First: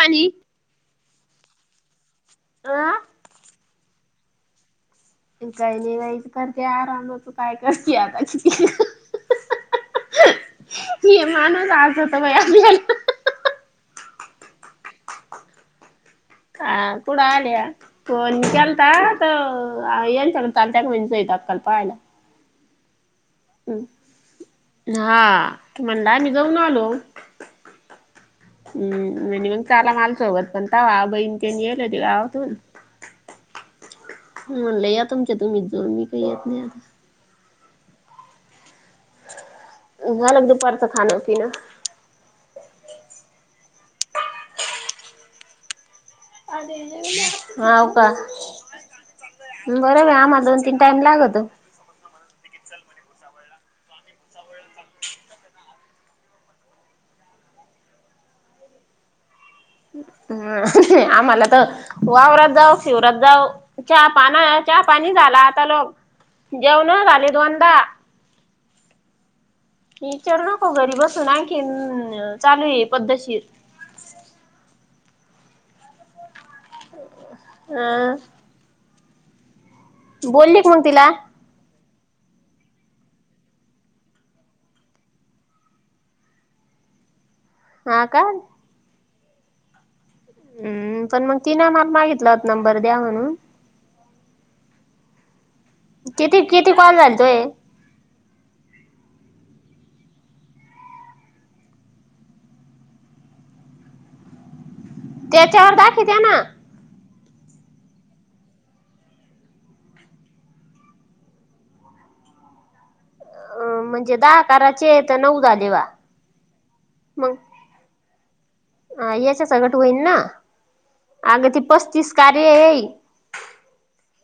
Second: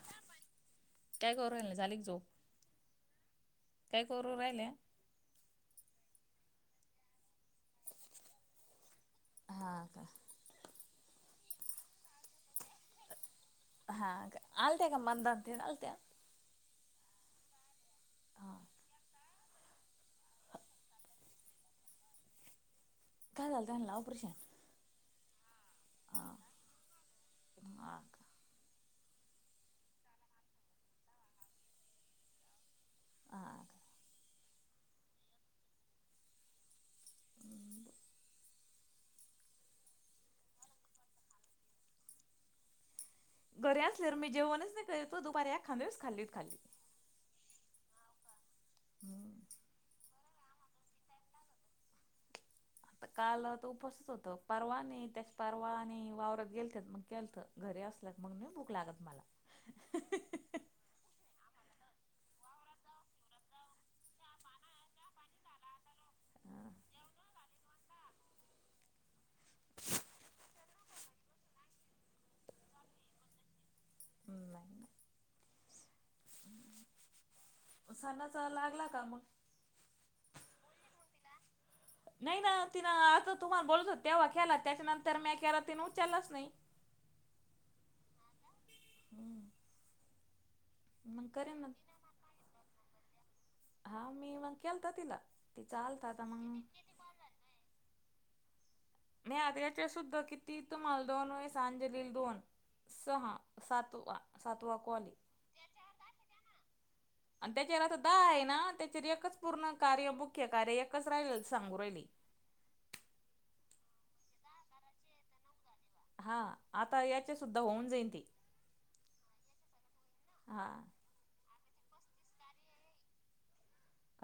पाणी. काय करू राहिल्या झाली का झोप अ काय करू राहिल्या? काही नाही बाई करते आराम होत काय करते आता किती. हा का. हि माणूस आसत बाया आपल्याला हा का आलते का मंदा आत्या आलत्या. अ कुड आलया फोन हा. केलता तर याच्या चलत्याका म्हणे सविता आकाले. पाला [inaudible] काय झाल त त्यांना ऑपरेशन? हा म्हणला हा. आम्ही जाऊन आलो. [inaudible] हम्म मुलांसोबत पण त बहीण येल होते गावातून. आ [inaudible] म्हणलं या तुमच्या तुम्हीच जाऊन मी काही येत नाही आता झाला ग दुपार च खाान पिन? घरी असल्यावर मी जेवणच नाही करिती एक खांद्या वेळेस खाल्ली हा व का हम्म. बर आम्हाला दोन, तीन टाईम लागतो. आता काल उपासच होत परवा नाही त्याच परवा आणि वावरात गेल मग केल तर घरी घरी आल्यावर भूक नाही लागत मला. ह्म आम्हाला तर वावरात जाऊ शिवरात जाऊ चहा, पाना चहा, पाणी झाला आता लोक जेवण झाले दोनदा विचारू नको घरी बसून आणखीन चालू आहे पद्धशीर. नाही ना. [inaudible] सणाचा लागला का मग. बोलली का मग तीला? नाही ना तिन आता तुम्हाला बोलत हो तेव्हा केला त्याच्या नंतर म्या केला तर तिने उचललाच नाही‌. [inaudible] हा का. हम्म [inaudible] हम्म पण मग ति ना मला मागितलं होत नंबर द्या म्हणून. हा मी मग केलता तिला. ती चालत आता कितीे मग किती कॉल झालते. मी आद्रच्या सुद्धा किती तुम्हाला दोनवेळेस अंजलीला दोन. सहा सातवा. सातवा कॉल आहे त्याच्यावर दाखवित्या ना आणि त्याच्यावर आता दहा आहे ना त्याच्या एकच पूर्ण कार्य मुख्य कार्य एकच राहिले सांगू राहिल. [inaudible] अ म्हणजे दहा काराचे तर नऊ झालेबा हा आता याच्या सुद्धा होन जाइन ते‌. अ याच्या स गट होईन ना हा अग ते पस तीस कार्य हें.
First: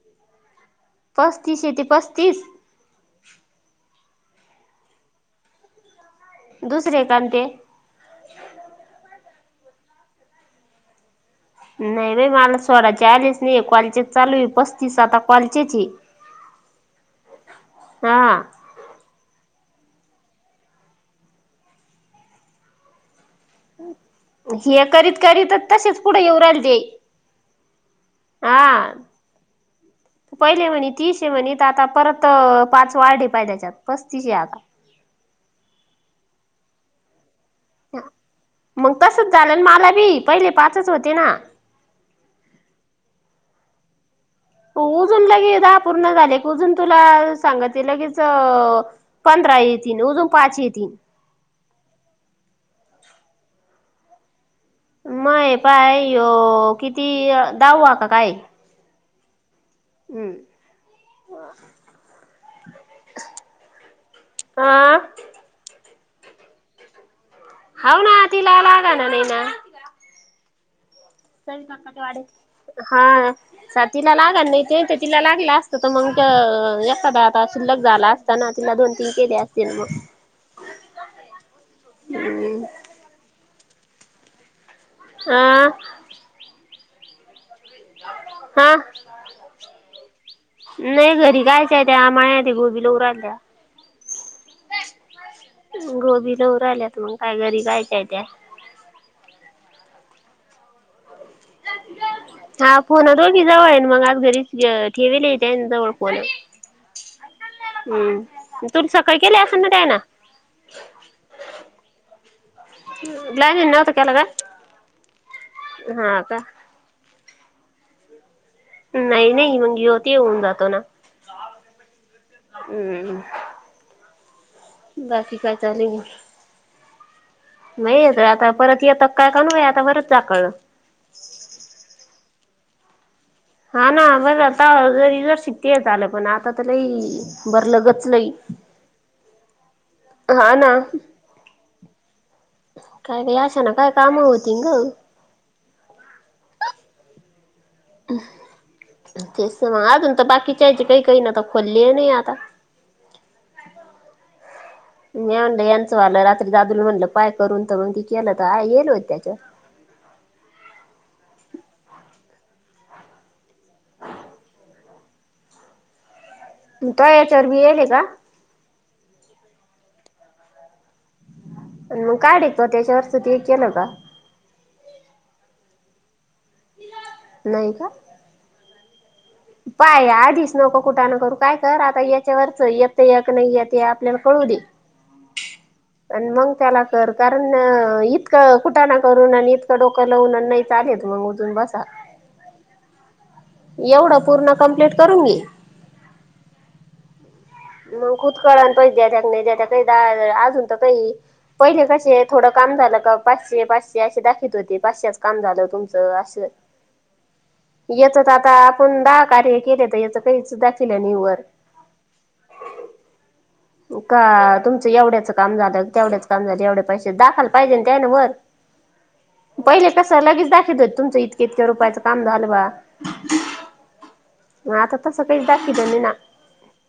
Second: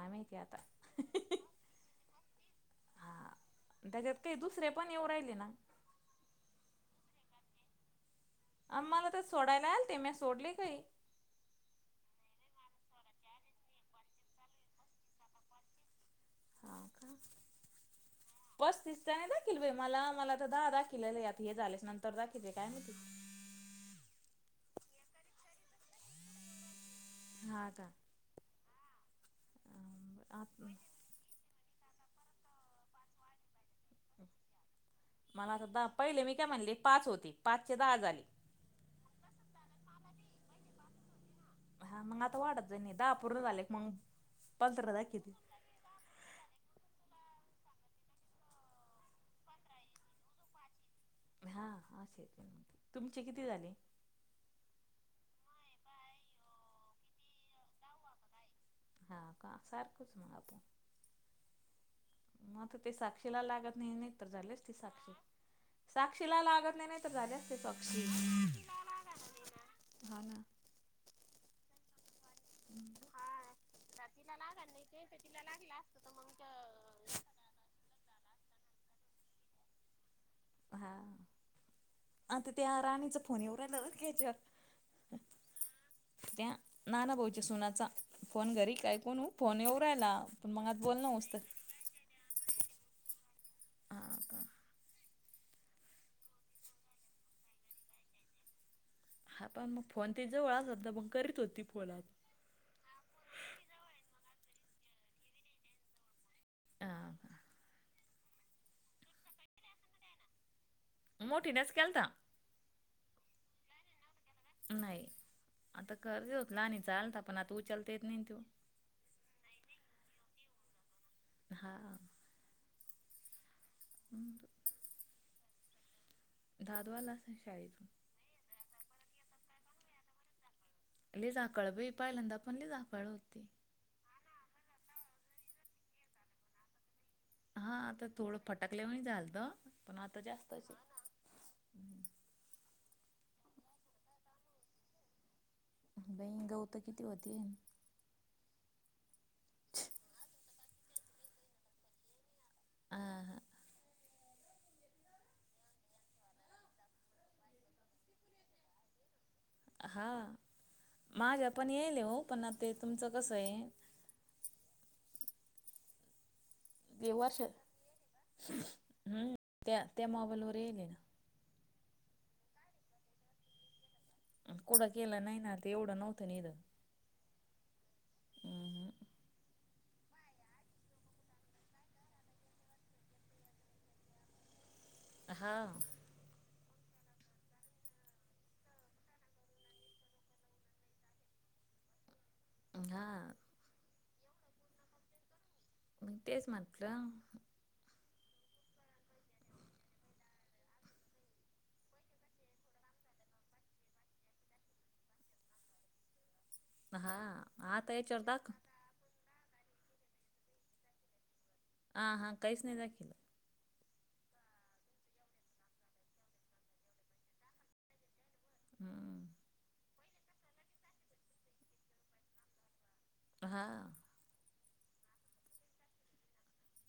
[inaudible] पस्तीसे ते पस्तीस. ते दुसरे पण येव राहिले ना. दुसर कारते आम्हाला तर सोडायला आल ते म्या सोडले काही. नाही बाई मला सोळा चे आलेच नाही क्वालचे चालू पस्तीस आता क्वालचेच आहे [inaudible] हा मला मला तर दहा दाखलेले, आता हे झालेस नंतर दाखितले काय माहिती हे करीत करीतच तसेच, पुढे येऊ राल दे हा का, ह पहिले म्हने, तीेस हें म्हने, आता परत पाच वाळ ढिपाय त्याच्यात, पस्तीसशे आता मला असध पहिले मी, काय म्हणली पाच होती. मग तसच झालं मला बी पहिले पाचच होते ना. हा मग आता वाढत जा नाही, दहा अपूर्ण झाले मग, पंधरा उजून दाखिवतील. लगे दहा पूर्ण झाले उजून तुला सांगत ल लगेच पंधरा येते अजून पाच ये तीन हा तुमचे किती झाले? मय पायो किती दहाव आता काय, हम्म [unintelligible] ते साक्षीला लागत नाही नाहीतर झाला असता सात हा फोन, साक्षीला लागत नाही नाहीतर, [inaudible] होउ ना तिला लाग ना नाही ना, हा ना. [inaudible] हा तिला लागल नाही, ते तिला लागलं असत तर मंग एखादा आता शिल्लक झाला असताना, तिला दोन तीन केले असतील मग हा आता हम्म त्या राणीच फोनीवर राला घ्याच्यावर हं ना ना भाऊच्या सुनाचा फोन घरी हा कायकणू फोन येव रायला मग आत बोल नाही हुवसतर घरी गायच्या त्या माळ्या ते गोबीला उरायल्या. [unintelligible] गोबी लव राआल्यात, मग काय घरी जायचं त्या, हा मग फोन दे जवळ असलं तर मग, करीत होती फोन आज हा फोनात दोन्ही जवळ आहे मग घरी, [unintelligible] ठेवी ल त्या जवळ फोन, हा हम्म तुम्ही सकाळी केल्या असेल ना त्यांना? मोठिनेच केलता [unintelligible] ग्लायनीन नव्हता केला का? नाही आता हा कर्ज का होतला आणि चालता पण आता उचलता येत नाही तू नाही नाही मगी होती होऊन जातो ना हा, हम्म बाकी काय चाले, दादू आला असेल शाळेतून नाहीेत आता परत येत काय काण आता परच चाकळ लईच आकाळ बाई पहिल्यांदा नाही [unintelligible] आला होता, हा ना बरं आता जर शिक ते झा, आलं पण आता तर लई हा भरलं आता गच लई थोडं फटकलेवन झालत पण आता हा जास्तच ना आहे काय का अशा ना काय काम होती ग [unintelligible] किती होती, तेच मग अजून तर बाकीच्याचे, काही काही नाता खोलले नाही आता [unintelligible] आ हा मी म्हणलं यांचं वालं रात्री दादूला म्हणलं पाय करून तर त केलं तर येल हो त्याच्यात, हा माझ्या पण येईल हो पण, आ ते तुमचं कस आहे. तू ते वर्ष याच्यावर बी आहे का? हम्म त्या त्या मोबाईल वर येल ना. काडीत वा त्याच्या वरती केलं का, कुडं केलं नाही, ना ते एवढं नव्हतं निध. नाही का. हम्म पाय आधीच नको, कुठं न करू काय कर आता, याच्यावरच येत य क नाही, येत आपल्याला कळू दे. हा. प मग त्याला कर कारण इतकं कुठा ना करून, आणि इतकं डोकं लावून नाही चा. घेत मग उजून बसा. हा. एवढं पूर्ण कम्प्लीट करून घी. विटश मपला. मग खुदकळ पै द्या त्या नाही, द त्या काही अजून तर काही पहिले कसे थोडं काम झालं. पाचशे पाचशे असशी दाखत होती, पाचशेच काम झालं तुमचं असं. हा आाता या याचच चारता आता का. आपण दहा कार्य केले तर याच काहीच दाखल आहे आणि वर. हा हा काहीच नाही दाखलं. का तुमचं एवढ्याच काम झालं, तेवढ्याच काम झालं एवढे पैसे दाखयला पाहिजे त्या ना वर. हम्म पहिले कस लगेच दाखवत हो, तुमचं इतक्या इतक्या रुपयाचं काम झालं बा. हा हता तसं काहीच दाखी दे म ना.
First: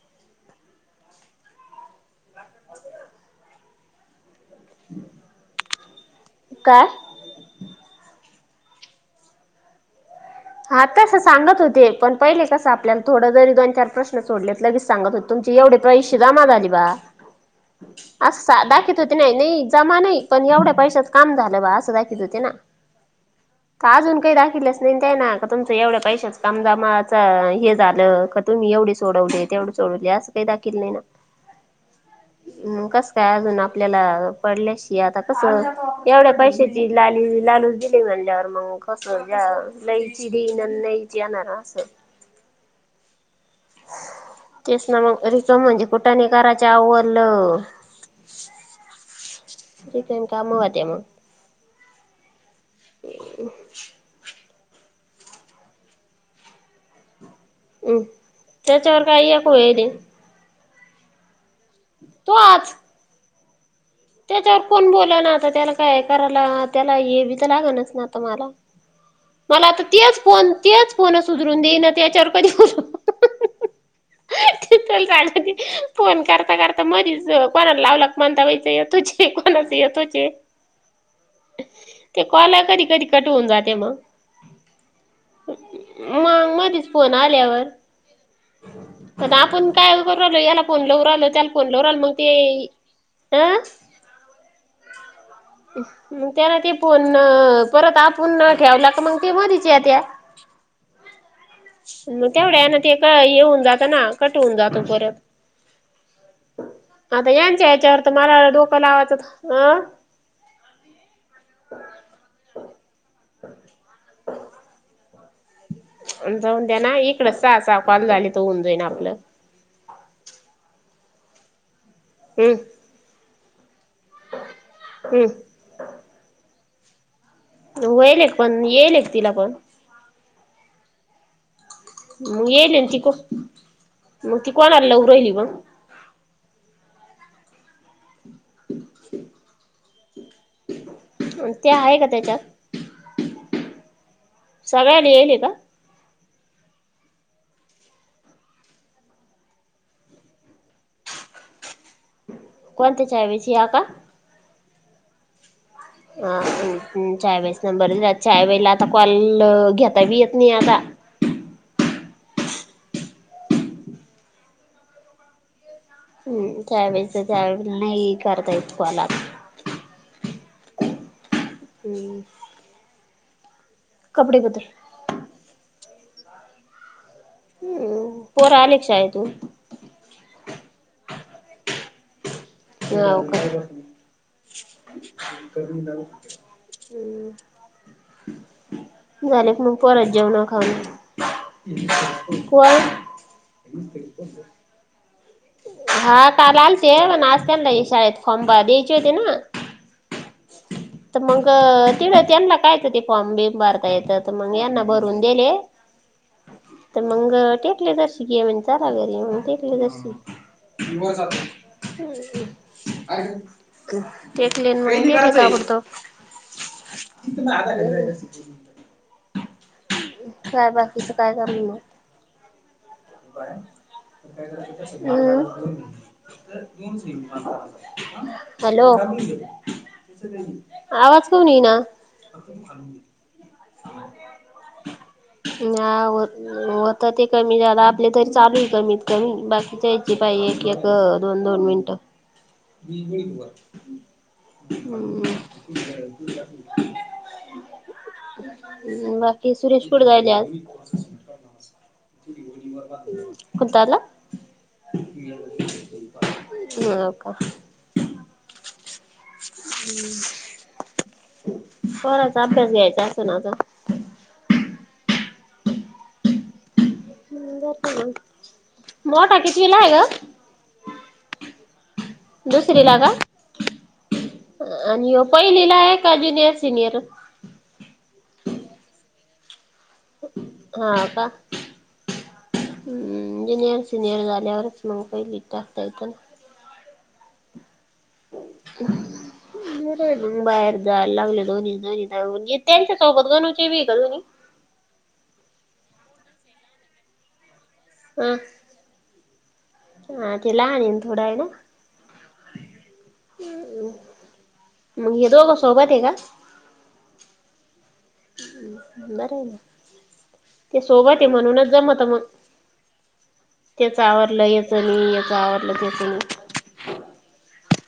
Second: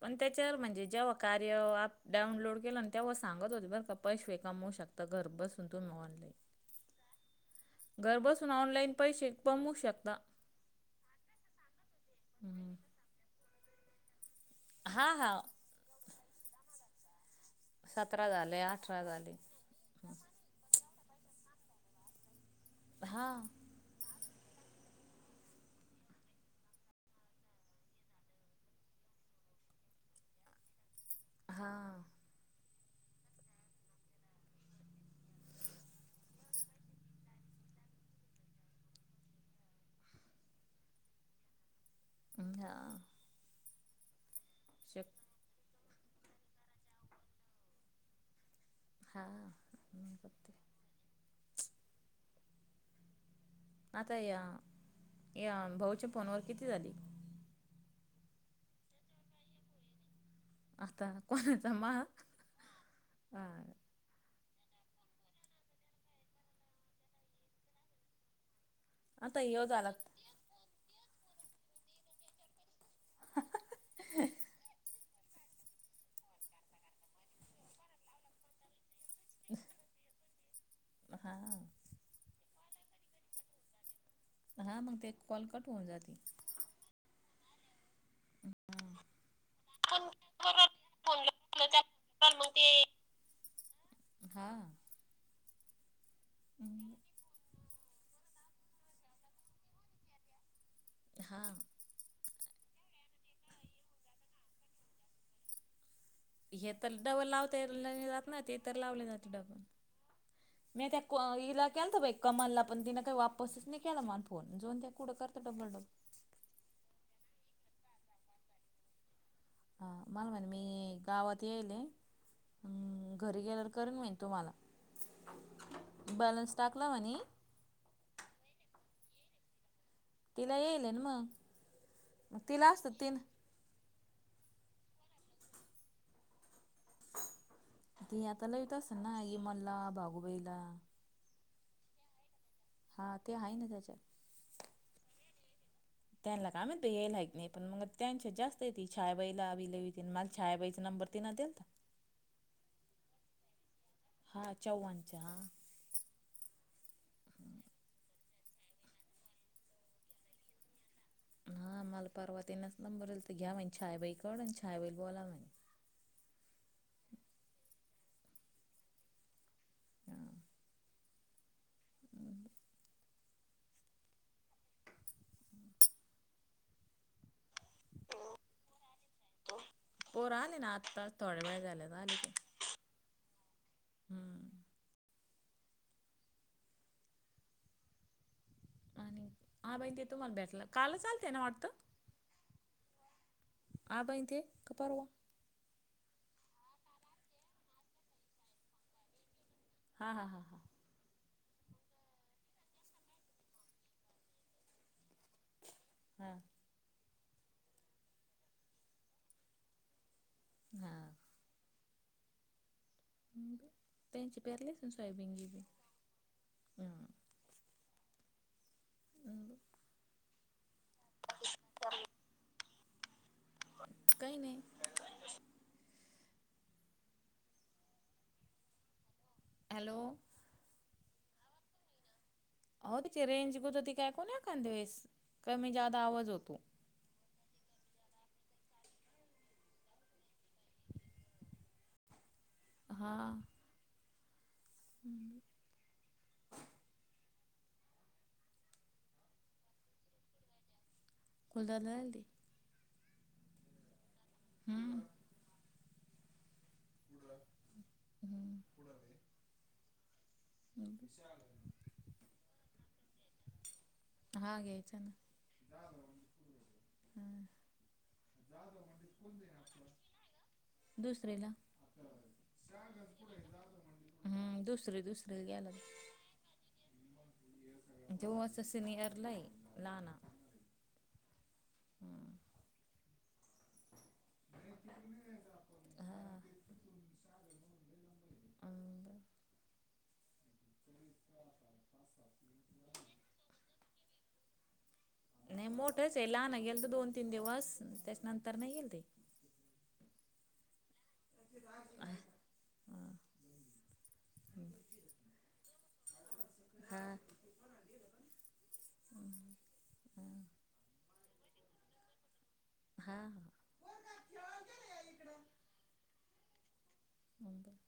पण त्याच्यावर म्हणजे जेव्हा कार्य अ डाऊनलोड केलं तेव्हा सांगत होते बर का पैश व कामव शकता घर बसूनंतून मारले. काय. बसून ऑनलाईन पैसे बमू शकता. हा तस सांगत होते पण पहिले कसं, हम्म. आपल्याला थोड जरी दोन चार प्रश्न. सोडलेत लगेच हा सांगत हा होत, तुमचे एवढे पैसे जमा झाली बा. सतरा अस झाले दाखत अठरा होते नाही झाले नाही, जमा नाही पण एवढ्या पैशा काम झालं बा अस दाखत होते, ना हा अजून काही दाखलेच नाही. ते ना का तुमं एवढ्या पैशच कमजामां हे, झालं का तुम्ही एवढे सोडवले तेवढे सोडवले. असं काही दाखल नाही ना. हा हम् कस काय अजून आपल्याला पडल्याशी आता, कसं एवढ्या पैशाची लाली ला चालू दिली म्हणल्यावर मग कसं, लयची देईन लयची येणार असं. हा. तेच ना शक मग रिकम म्हणजे कुठाने करायच आवरवरलं. हा ठीक आहे कामवा ते मग. ह. आता या या भाऊच्या फोनवर किती झाली. त्याच्यावर काय याकय रे. आता कोणाचा मा आज हा त्याच्यावर कोण बोला ना आता, त्याला काय करायला, त्याला हे बी तर लागनच ना आता मला. येऊ मला आता झाला तेच फोन तेच. फोन उधरून देई ना त्याच्यावर कधी. ह. फोन करता करता, मधीच कोणाला लावला, म्हणता वईचं तुझी. तेकणस येत होचे. हा. कधी कधी कट होऊन जाते मग. हा. मग ते कॉल कट होऊन जाते. मग आता आपण कायभ राहिलो, याला फोनला लाउ रालो त्याला फोन लाउ रालो मग ते आ. हा. त्याला ते पोण - - परत आपण न ठेवला का मग ते मधीच येत्या. हा तेवढ्या ना ते येऊन जातं ना. कट होन जातो परत. हे तर डबल आता लावता यांच्या याच्यावर तर जात ना. मला ते तर डोकं लावले लावायचं जाते डबल. अ मी त्या हिला केल तर बा कमलला पण तिन काही वापसच नाही केला म फोन जाऊन त्या कुडं करत - जाऊन द्या ना. इकडच स साकाल झाले तो उऊं जाईन आपलं. हा. मला म्हणे मी गावात येईल. हम्. घरी गेल्यावर करेन मी तुम्हाला हम्म बॅलन्स टाकला म्हणे. होईल एक पण येईल एक तिला पण. तिला येईल ना मग. मग येईल ती को मग ती कोणा लव राहिली मग. त आता लवतस ना. यमनला, भागुबाईला. ते आहे का त्याच्यात? हा ते आहे ना त्याच्यात. सगळ्याला येईल का त्यांना का आमही तर यायलाही नाही पण मग त्यांच्या जास्त येत छायाबाईला विती मला छयाबाईचं परती ना तेन - - कोणते्या चायवेची आ का? ह चवव्हाणचा ह हा चय वळेचा नंबरच चय वेळेला आता कॉल घेता बी येत नाही आता. हा मला परवातीनाच नंबरईल तर घ्या म्हणजे छयाबाई कड छायाबाई बोला म्हणे. हम्म. त्यावेेळेस तर त्यावेळे नाही करता येत कॉल आप- - हा हम्. कपडे कतर हम्म. पोर आले शाळेतून. आ थोडे वेळ झाले ना आले ते. हव का. हम्म हम्. आणि झाले मग आबाईन ते परत तुम्हाला जेवण भेटला खाऊ कालच आलते ना पर - - आ बई ते कपरवा हा का आलते पण अस त्या शाळेत फॉमबा द्यायची होती ना. हा, हा, हा, हा. तर मग तिथे त्यांना कायच ते फॉम बि भरता येतं तर मग यांना भरवून दिले. हम्म. तर मग टेकले तशी ग म्हज चला घरी मग टेकले तशी. हा. त्यांची तेले पेरलीच ना मडतो सोयाबीन काय बिबीन. बोलतो. हम्म. तु आधा घ हम्म. काय बाकीचं काय कर म काही नाही. [unintelligible] [inaudible] हॅलो. हॅलो. आवाज कऊणी ईना? अहो त्याची रेंज गुतती काय कोण एखांद्या वेळेस कमी ना जादा होत. आवाज होतो. होतयं. ते कमी झाला. आपले तरी च चालूल कमीत कमी बाकीच्यायची पाहिजे एक एक दोन दोन मिनट. हा [unintelligible] हम. बाकी सुरेशपुर जायले आज कुलरलाडी हम्म कुंतला [unintelligible] हम्म. ह् हम्म हम्म. पोरांचा अभ्यास घ्यायचा असतो ना माझा. हा ग्याचाना. मोठा कितीवीला ये ग? दुसरेला. दुसरी ला का? हम्म दुसरी आणि हो दुसरीला गेला पहिलीला आहे का ज्युनियर सिनियर? तो असं सिनियरला आहे लहाना. हा का? हम्म. जुनियर सिनियर झाल्यावरच मग पहिलित टाकता येतं ना.... हा [unintelligible] बरे मग बाहेर जायला लागले, दोनच दो् त्यांच्या सोबत गणूची भी आहे का दोनी? [unintelligible] मोठच आहे लहान गेल तर दोन तीन दिवस त्याच्यानंतर नाही येईल ते, तिला हा... थोडा आहे ना मग ह्या दोघासनी.... सोबत आहे का? हा! बरं आहे ना! ते सोबत आहे म्हणूनच जमत मग, हा त्याच आवरलं याच नाही, याच आवडलं त्याच नाही, बब [unintelligible]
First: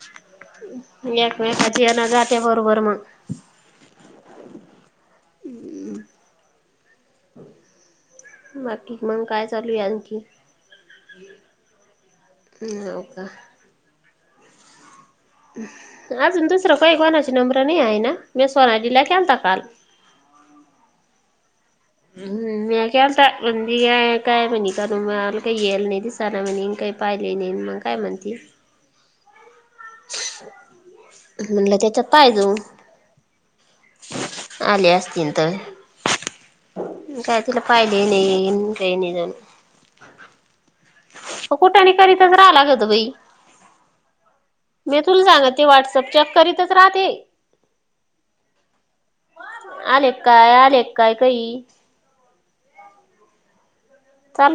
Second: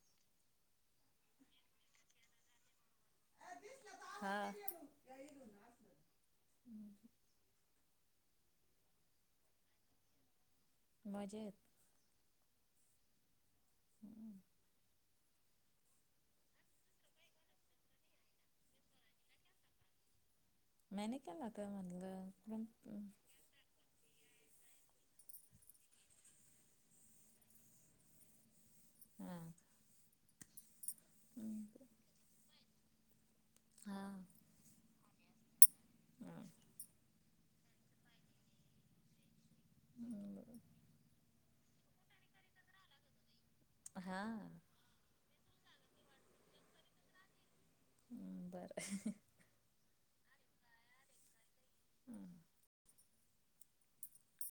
एक वेळ जेन जाते बरोबर म्हणून... हा हम्म! बाकी मग काय चालू आहे आणखी? मजेत! ह् होव का [unintelligible] हम्! अजून दुसरं काही कोणाची नंबर नाही आहे ना मी सोनालिला केलता काल... मी नाही केला का म्हटलं हम् म काता म्हणध का काय म्हनी. तर मग आला काही येल नाही, दिसाना म्ह काही पाहिले नाही मग काय म्हणती. हा म्हणलं त्याच्यात पाय तू हा आले त तर काय तिला पाहिले नाही. हम्! कुठाने करीताच राहालाग होत बई, हा. मी तुला सांगा ते व्हॉट्सअप चेक करीतच राहते. बरं [unintelligible] अलेक काय, अलेक काय काही हम्म [unintelligible]